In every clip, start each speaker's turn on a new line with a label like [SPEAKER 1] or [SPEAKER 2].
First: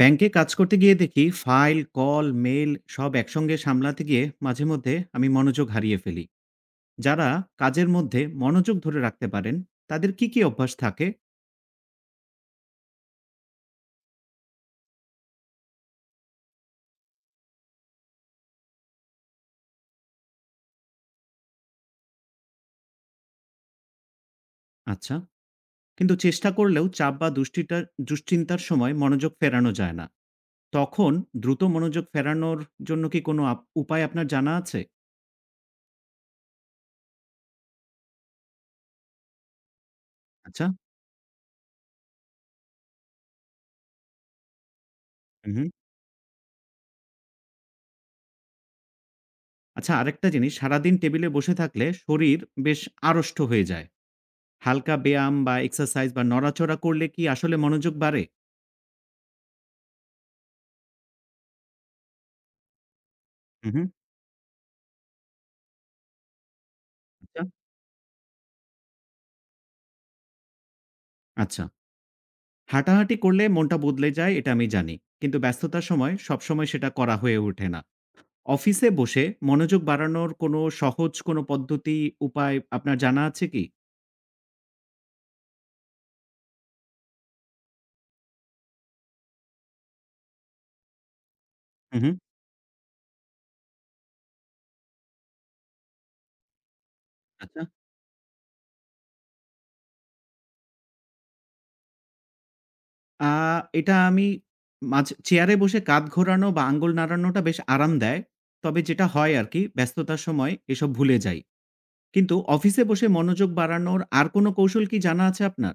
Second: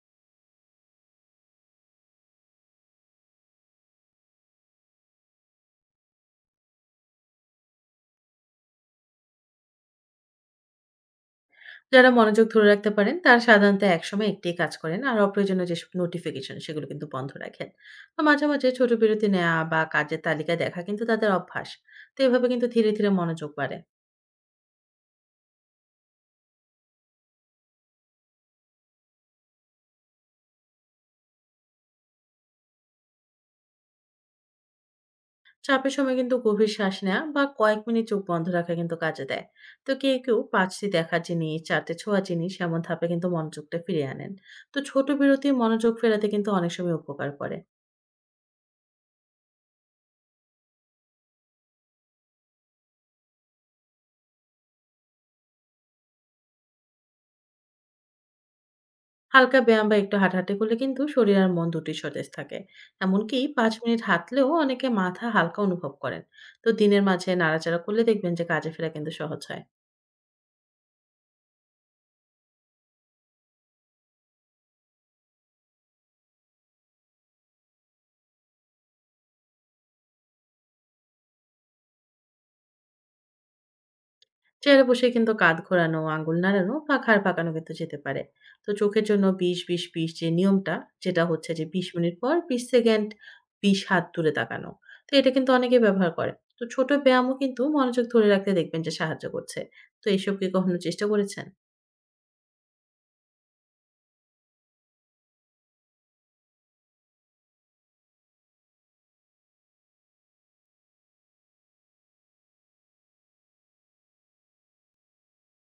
[SPEAKER 1] ব্যাংকে কাজ করতে গিয়ে দেখি ফাইল কল মেল সব একসঙ্গে সামলাতে গিয়ে মাঝে মধ্যে আমি মনোযোগ হারিয়ে ফেলি। যারা কাজের মধ্যে মনোযোগ ধরে রাখতে পারেন, তাদের কি কি অভ্যাস থাকে?
[SPEAKER 2] যারা মনোযোগ ধরে রাখতে পারেন তারা সাধারণত একসময় একটি কাজ করেন আর অপ্রয়োজনীয় যেসব নোটিফিকেশন সেগুলো কিন্তু বন্ধ রাখেন। তো মাঝে মাঝে ছোট বিরতি নেওয়া বা কাজের তালিকা দেখা কিন্তু তাদের অভ্যাস। তো এভাবে কিন্তু ধীরে ধীরে মনোযোগ বাড়ে।
[SPEAKER 1] আচ্ছা, কিন্তু চেষ্টা করলেও চাপ বা দুশ্চিন্তা দুশ্চিন্তার সময় মনোযোগ ফেরানো যায় না। তখন দ্রুত মনোযোগ ফেরানোর জন্য কি কোনো উপায় আপনার জানা আছে?
[SPEAKER 2] চাপের সময় কিন্তু গভীর শ্বাস নেওয়া বা কয়েক মিনিট চোখ বন্ধ রাখা কিন্তু কাজে দেয়। তো কেউ কেউ
[SPEAKER 1] আচ্ছা।
[SPEAKER 2] পাঁচটি দেখা জিনিস চারটে ছোঁয়া জিনিস এমন ধাপে কিন্তু মনোযোগটা ফিরিয়ে আনেন। তো ছোট বিরতি
[SPEAKER 1] হুম।
[SPEAKER 2] মনোযোগ ফেরাতে কিন্তু অনেক সময় উপকার করে।
[SPEAKER 1] আচ্ছা, আরেকটা জিনিস, সারাদিন টেবিলে বসে থাকলে শরীর বেশ আড়ষ্ট হয়ে যায়। হালকা ব্যায়াম বা এক্সারসাইজ বা নড়াচড়া করলে কি আসলে মনোযোগ বাড়ে?
[SPEAKER 2] হালকা ব্যায়াম বা একটু হাঁটাহাঁটি করলে কিন্তু শরীর আর মন দুটোই সতেজ থাকে। এমনকি
[SPEAKER 1] হু,
[SPEAKER 2] পাঁচ
[SPEAKER 1] হু।
[SPEAKER 2] মিনিট হাঁটলেও অনেকে মাথা হালকা অনুভব করেন। তো দিনের মাঝে
[SPEAKER 1] আচ্ছা,
[SPEAKER 2] নাড়াচাড়া করলে দেখবেন যে কাজে ফেরা কিন্তু সহজ হয়।
[SPEAKER 1] আচ্ছা। হাঁটাহাঁটি করলে মনটা বদলে যায়, এটা আমি জানি। কিন্তু ব্যস্ততার সময় সবসময় সেটা করা হয়ে ওঠে না। অফিসে বসে মনোযোগ বাড়ানোর কোনো সহজ কোনো পদ্ধতি, উপায় আপনার জানা আছে কি?
[SPEAKER 2] চেয়ারে বসে কিন্তু কাঁধ ঘোরানো আঙ্গুল নাড়ানো বা ঘাড় পাকানো কিন্তু যেতে পারে। তো চোখের জন্য ২০-২০-২০ যে নিয়মটা, যেটা হচ্ছে যে বিশ
[SPEAKER 1] হু, হু।
[SPEAKER 2] মিনিট পর ২০ সেকেন্ড ২০ হাত দূরে তাকানো। তো এটা কিন্তু অনেকে ব্যবহার করে। তো ছোট ব্যায়ামও কিন্তু
[SPEAKER 1] আচ্ছা।
[SPEAKER 2] মনোযোগ ধরে রাখতে দেখবেন যে সাহায্য করছে। তো এইসব কি কখনো চেষ্টা করেছেন?
[SPEAKER 1] আ এটা আমি চেয়ারে বসে কাঁধ ঘোরানো বা আঙ্গুল নাড়ানোটা বেশ আরাম দেয়। তবে যেটা হয় আরকি, ব্যস্ততার সময় এসব ভুলে যাই। কিন্তু অফিসে বসে মনোযোগ বাড়ানোর আর কোনো কৌশল কি জানা আছে আপনার?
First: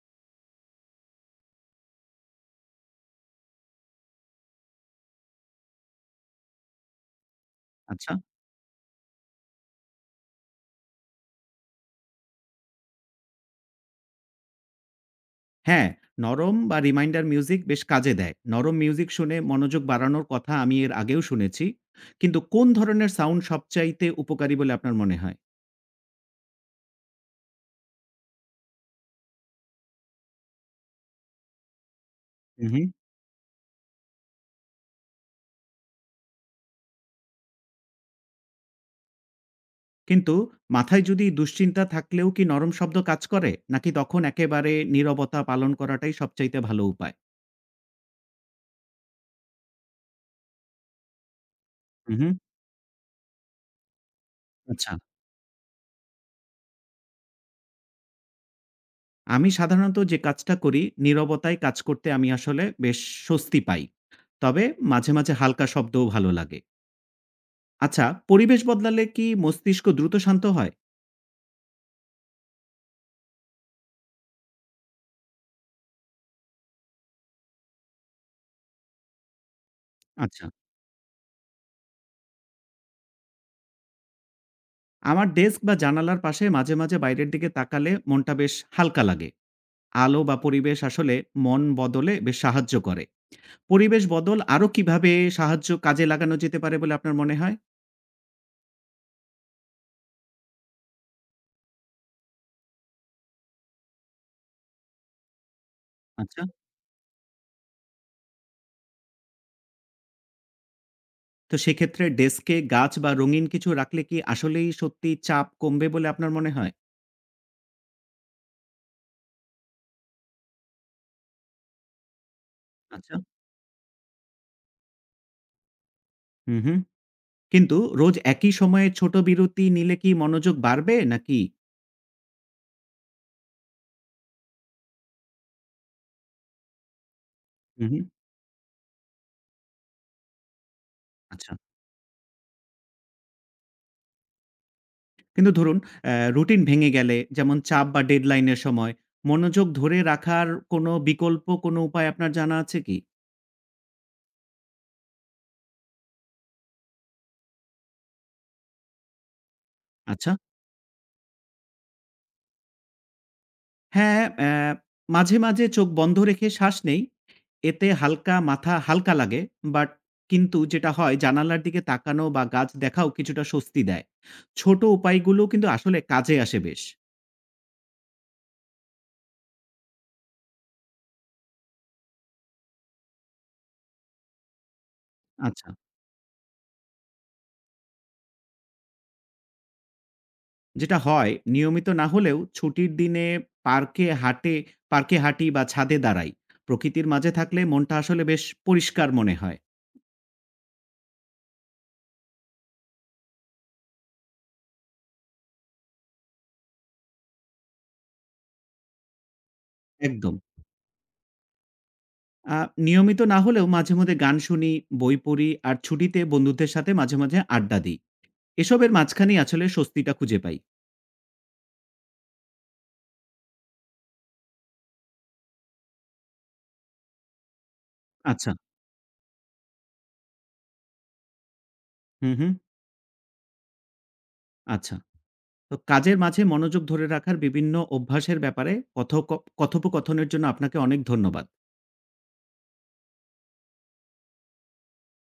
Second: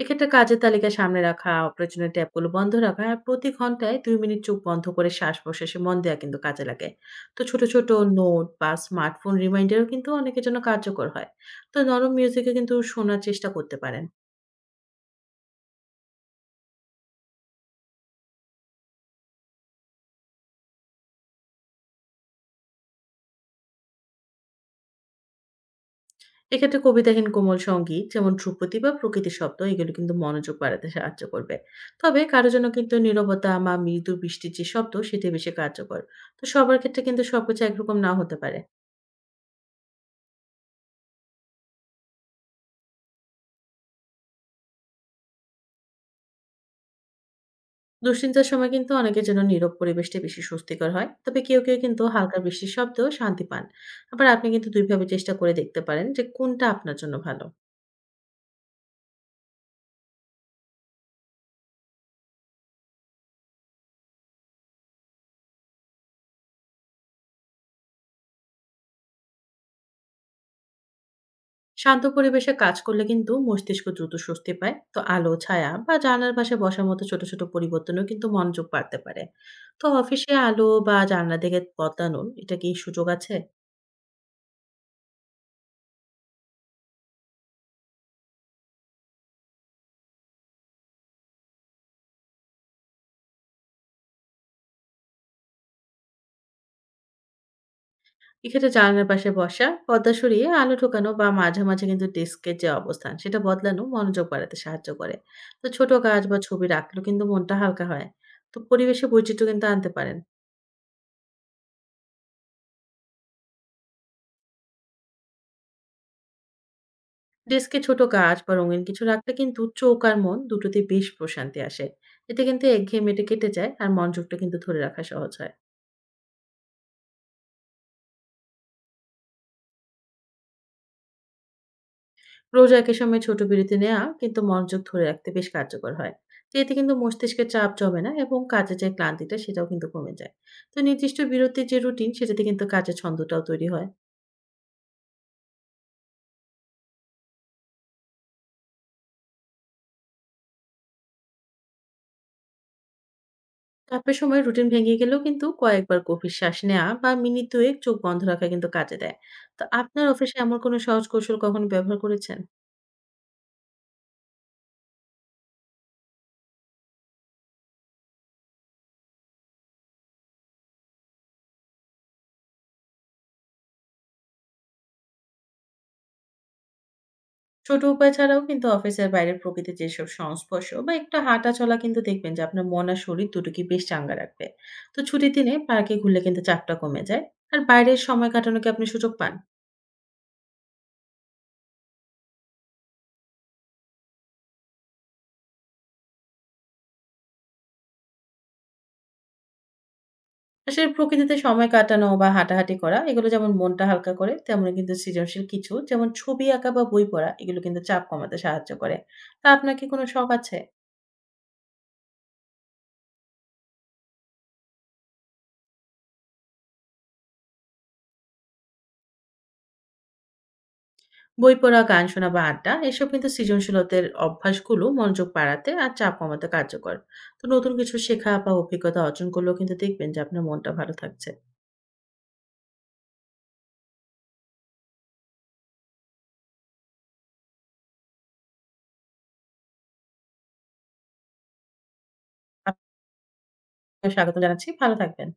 [SPEAKER 2] এক্ষেত্রে কাজের তালিকা সামনে রাখা, অপ্রয়োজনীয় ট্যাবগুলো বন্ধ রাখা আর প্রতি ঘন্টায় ২ মিনিট চোখ বন্ধ করে শ্বাস-প্রশ্বাসে মন দেওয়া কিন্তু কাজে লাগে। তো ছোট, ছোট
[SPEAKER 1] আচ্ছা।
[SPEAKER 2] নোট বা স্মার্টফোন রিমাইন্ডারও কিন্তু অনেকের জন্য কার্যকর হয়। তো নরম মিউজিকও কিন্তু শোনার চেষ্টা করতে পারেন।
[SPEAKER 1] হ্যাঁ, নরম বা রিমাইন্ডার মিউজিক বেশ কাজে দেয়। নরম মিউজিক শুনে মনোযোগ বাড়ানোর কথা আমি এর আগেও শুনেছি। কিন্তু কোন ধরনের সাউন্ড সবচাইতে উপকারী বলে আপনার মনে হয়?
[SPEAKER 2] এক্ষেত্রে কবিতাহীন কোমল সংগীত যেমন ধ্রুপদী বা প্রকৃতির শব্দ এগুলো কিন্তু মনোযোগ বাড়াতে সাহায্য করবে। তবে কারো জন্য
[SPEAKER 1] হুম, হুম।
[SPEAKER 2] কিন্তু নীরবতা বা মৃদু বৃষ্টির যে শব্দ সেটি বেশি কার্যকর। তো সবার ক্ষেত্রে কিন্তু সবকিছু একরকম নাও হতে পারে।
[SPEAKER 1] কিন্তু মাথায় যদি দুশ্চিন্তা থাকলেও কি নরম শব্দ কাজ করে? নাকি তখন একেবারে নীরবতা পালন করাটাই সবচাইতে ভালো উপায়?
[SPEAKER 2] দুশ্চিন্তার সময় কিন্তু অনেকের জন্য নীরব পরিবেশটা বেশি স্বস্তিকর হয়, তবে কেউ কেউ কিন্তু
[SPEAKER 1] হুম, হুম।
[SPEAKER 2] হালকা বৃষ্টির শব্দেও শান্তি পান। আবার আপনি কিন্তু
[SPEAKER 1] আচ্ছা।
[SPEAKER 2] দুইভাবে চেষ্টা করে দেখতে পারেন যে কোনটা আপনার জন্য ভালো।
[SPEAKER 1] আমি সাধারণত যে কাজটা করি, নীরবতায় কাজ করতে আমি আসলে বেশ স্বস্তি পাই। তবে মাঝে, মাঝে হালকা শব্দও ভালো লাগে। আচ্ছা, পরিবেশ বদলালে কি মস্তিষ্ক দ্রুত শান্ত হয়?
[SPEAKER 2] শান্ত পরিবেশে কাজ করলে কিন্তু মস্তিষ্ক দ্রুত স্বস্তি পায়। তো আলো ছায়া বা জানলার পাশে বসার মতো ছোট ছোট পরিবর্তনও কিন্তু মনোযোগ বাড়তে পারে। তো অফিসে
[SPEAKER 1] আচ্ছা।
[SPEAKER 2] আলো বা জানলা দিকে বদলানোর এটা কি সুযোগ আছে?
[SPEAKER 1] আমার ডেস্ক বা জানালার পাশে মাঝে, মাঝে বাইরের দিকে তাকালে মনটা বেশ হালকা লাগে। আলো বা পরিবেশ আসলে মন বদলে বেশ সাহায্য করে। পরিবেশ বদল আরো কিভাবে সাহায্য কাজে লাগানো যেতে পারে বলে আপনার মনে হয়?
[SPEAKER 2] এক্ষেত্রে জানালার পাশে বসা, পর্দা সরিয়ে আলো ঢোকানো বা মাঝে, মাঝে কিন্তু ডেস্কের যে অবস্থান সেটা বদলানো মনোযোগ বাড়াতে সাহায্য করে। তো ছোট কাজ বা
[SPEAKER 1] আচ্ছা।
[SPEAKER 2] ছবি রাখলেও কিন্তু মনটা হালকা হয়। তো পরিবেশে বৈচিত্র্য কিন্তু আনতে পারেন।
[SPEAKER 1] তো সেক্ষেত্রে ডেস্কে গাছ বা রঙিন কিছু রাখলে কি আসলেই সত্যি চাপ কমবে বলে আপনার মনে হয়?
[SPEAKER 2] ডেস্কে ছোট গাছ বা রঙিন কিছু রাখলে কিন্তু চোখ আর মন দুটোতেই বেশ প্রশান্তি আসে। এতে কিন্তু
[SPEAKER 1] আচ্ছা।
[SPEAKER 2] একঘেয়েমিটা কেটে যায় আর মনোযোগটা কিন্তু ধরে রাখা সহজ হয়।
[SPEAKER 1] হুম, হুম। কিন্তু রোজ একই সময়ে ছোট বিরতি নিলে কি মনোযোগ বাড়বে নাকি?
[SPEAKER 2] রোজা একই সময়ে ছোট বিরতি নেওয়া কিন্তু মনোযোগ ধরে রাখতে বেশ কার্যকর হয়। তো এতে কিন্তু মস্তিষ্কে চাপ
[SPEAKER 1] হুম,
[SPEAKER 2] জমে
[SPEAKER 1] হুম।
[SPEAKER 2] না এবং কাজে যে ক্লান্তিটা সেটাও কিন্তু কমে যায়। তো নির্দিষ্ট
[SPEAKER 1] আচ্ছা।
[SPEAKER 2] বিরতির যে রুটিন সেটাতে কিন্তু কাজের ছন্দটাও তৈরি হয়।
[SPEAKER 1] কিন্তু ধরুন রুটিন ভেঙে গেলে, যেমন চাপ বা ডেডলাইন এর সময় মনোযোগ ধরে রাখার কোনো বিকল্প কোনো উপায় আপনার জানা আছে কি?
[SPEAKER 2] চাপের সময় রুটিন ভেঙে গেলেও কিন্তু কয়েকবার গভীর শ্বাস নেওয়া বা মিনিট দুয়েক চোখ বন্ধ রাখা কিন্তু কাজে দেয়। তো আপনার
[SPEAKER 1] আচ্ছা।
[SPEAKER 2] অফিসে এমন কোনো সহজ কৌশল কখনো ব্যবহার করেছেন?
[SPEAKER 1] হ্যাঁ, মাঝে, মাঝে চোখ বন্ধ রেখে শ্বাস নেই। এতে মাথা হালকা লাগে। বাট কিন্তু যেটা হয়, জানালার দিকে তাকানো বা গাছ দেখাও কিছুটা স্বস্তি দেয়। ছোট উপায়গুলো কিন্তু আসলে কাজে আসে বেশ।
[SPEAKER 2] ছোট উপায় ছাড়াও কিন্তু অফিসের বাইরে প্রকৃতির যেসব সংস্পর্শ বা একটু হাঁটা চলা কিন্তু দেখবেন যে আপনার মন আর শরীর দুটোকে বেশ চাঙ্গা রাখবে। তো ছুটির দিনে
[SPEAKER 1] আচ্ছা।
[SPEAKER 2] পার্কে ঘুরলে কিন্তু চাপটা কমে যায়। আর বাইরের সময় কাটানো কি আপনি সুযোগ পান?
[SPEAKER 1] যেটা হয়, নিয়মিত না হলেও ছুটির দিনে পার্কে হাঁটে পার্কে হাঁটি বা ছাদে দাঁড়াই। প্রকৃতির মাঝে থাকলে মনটা আসলে বেশ পরিষ্কার মনে হয়।
[SPEAKER 2] আসলে প্রকৃতিতে সময় কাটানো বা হাঁটাহাঁটি করা এগুলো যেমন মনটা হালকা করে, তেমন কিন্তু সৃজনশীল কিছু যেমন ছবি আঁকা বা বই পড়া এগুলো কিন্তু চাপ কমাতে সাহায্য করে। তা আপনার কি কোনো শখ
[SPEAKER 1] একদম।
[SPEAKER 2] আছে?
[SPEAKER 1] আ নিয়মিত না হলেও মাঝে মধ্যে গান শুনি, বই পড়ি আর ছুটিতে বন্ধুদের সাথে মাঝে, মাঝে আড্ডা দিই। এসবের মাঝখানেই আসলে স্বস্তিটা খুঁজে পাই।
[SPEAKER 2] বই পড়া, গান শোনা বা আড্ডা এসব কিন্তু সৃজনশীলতার অভ্যাসগুলো মনোযোগ বাড়াতে আর চাপ কমাতে কার্যকর। তো নতুন কিছু শেখা
[SPEAKER 1] আচ্ছা।
[SPEAKER 2] বা অভিজ্ঞতা অর্জন করলেও কিন্তু দেখবেন যে আপনার মনটা ভালো থাকছে।
[SPEAKER 1] হুম, হুম। আচ্ছা। তো কাজের মাঝে মনোযোগ ধরে রাখার বিভিন্ন অভ্যাসের ব্যাপারে কথোপকথনের জন্য আপনাকে অনেক ধন্যবাদ।
[SPEAKER 2] আপনাকে স্বাগত জানাচ্ছি। ভালো থাকবেন।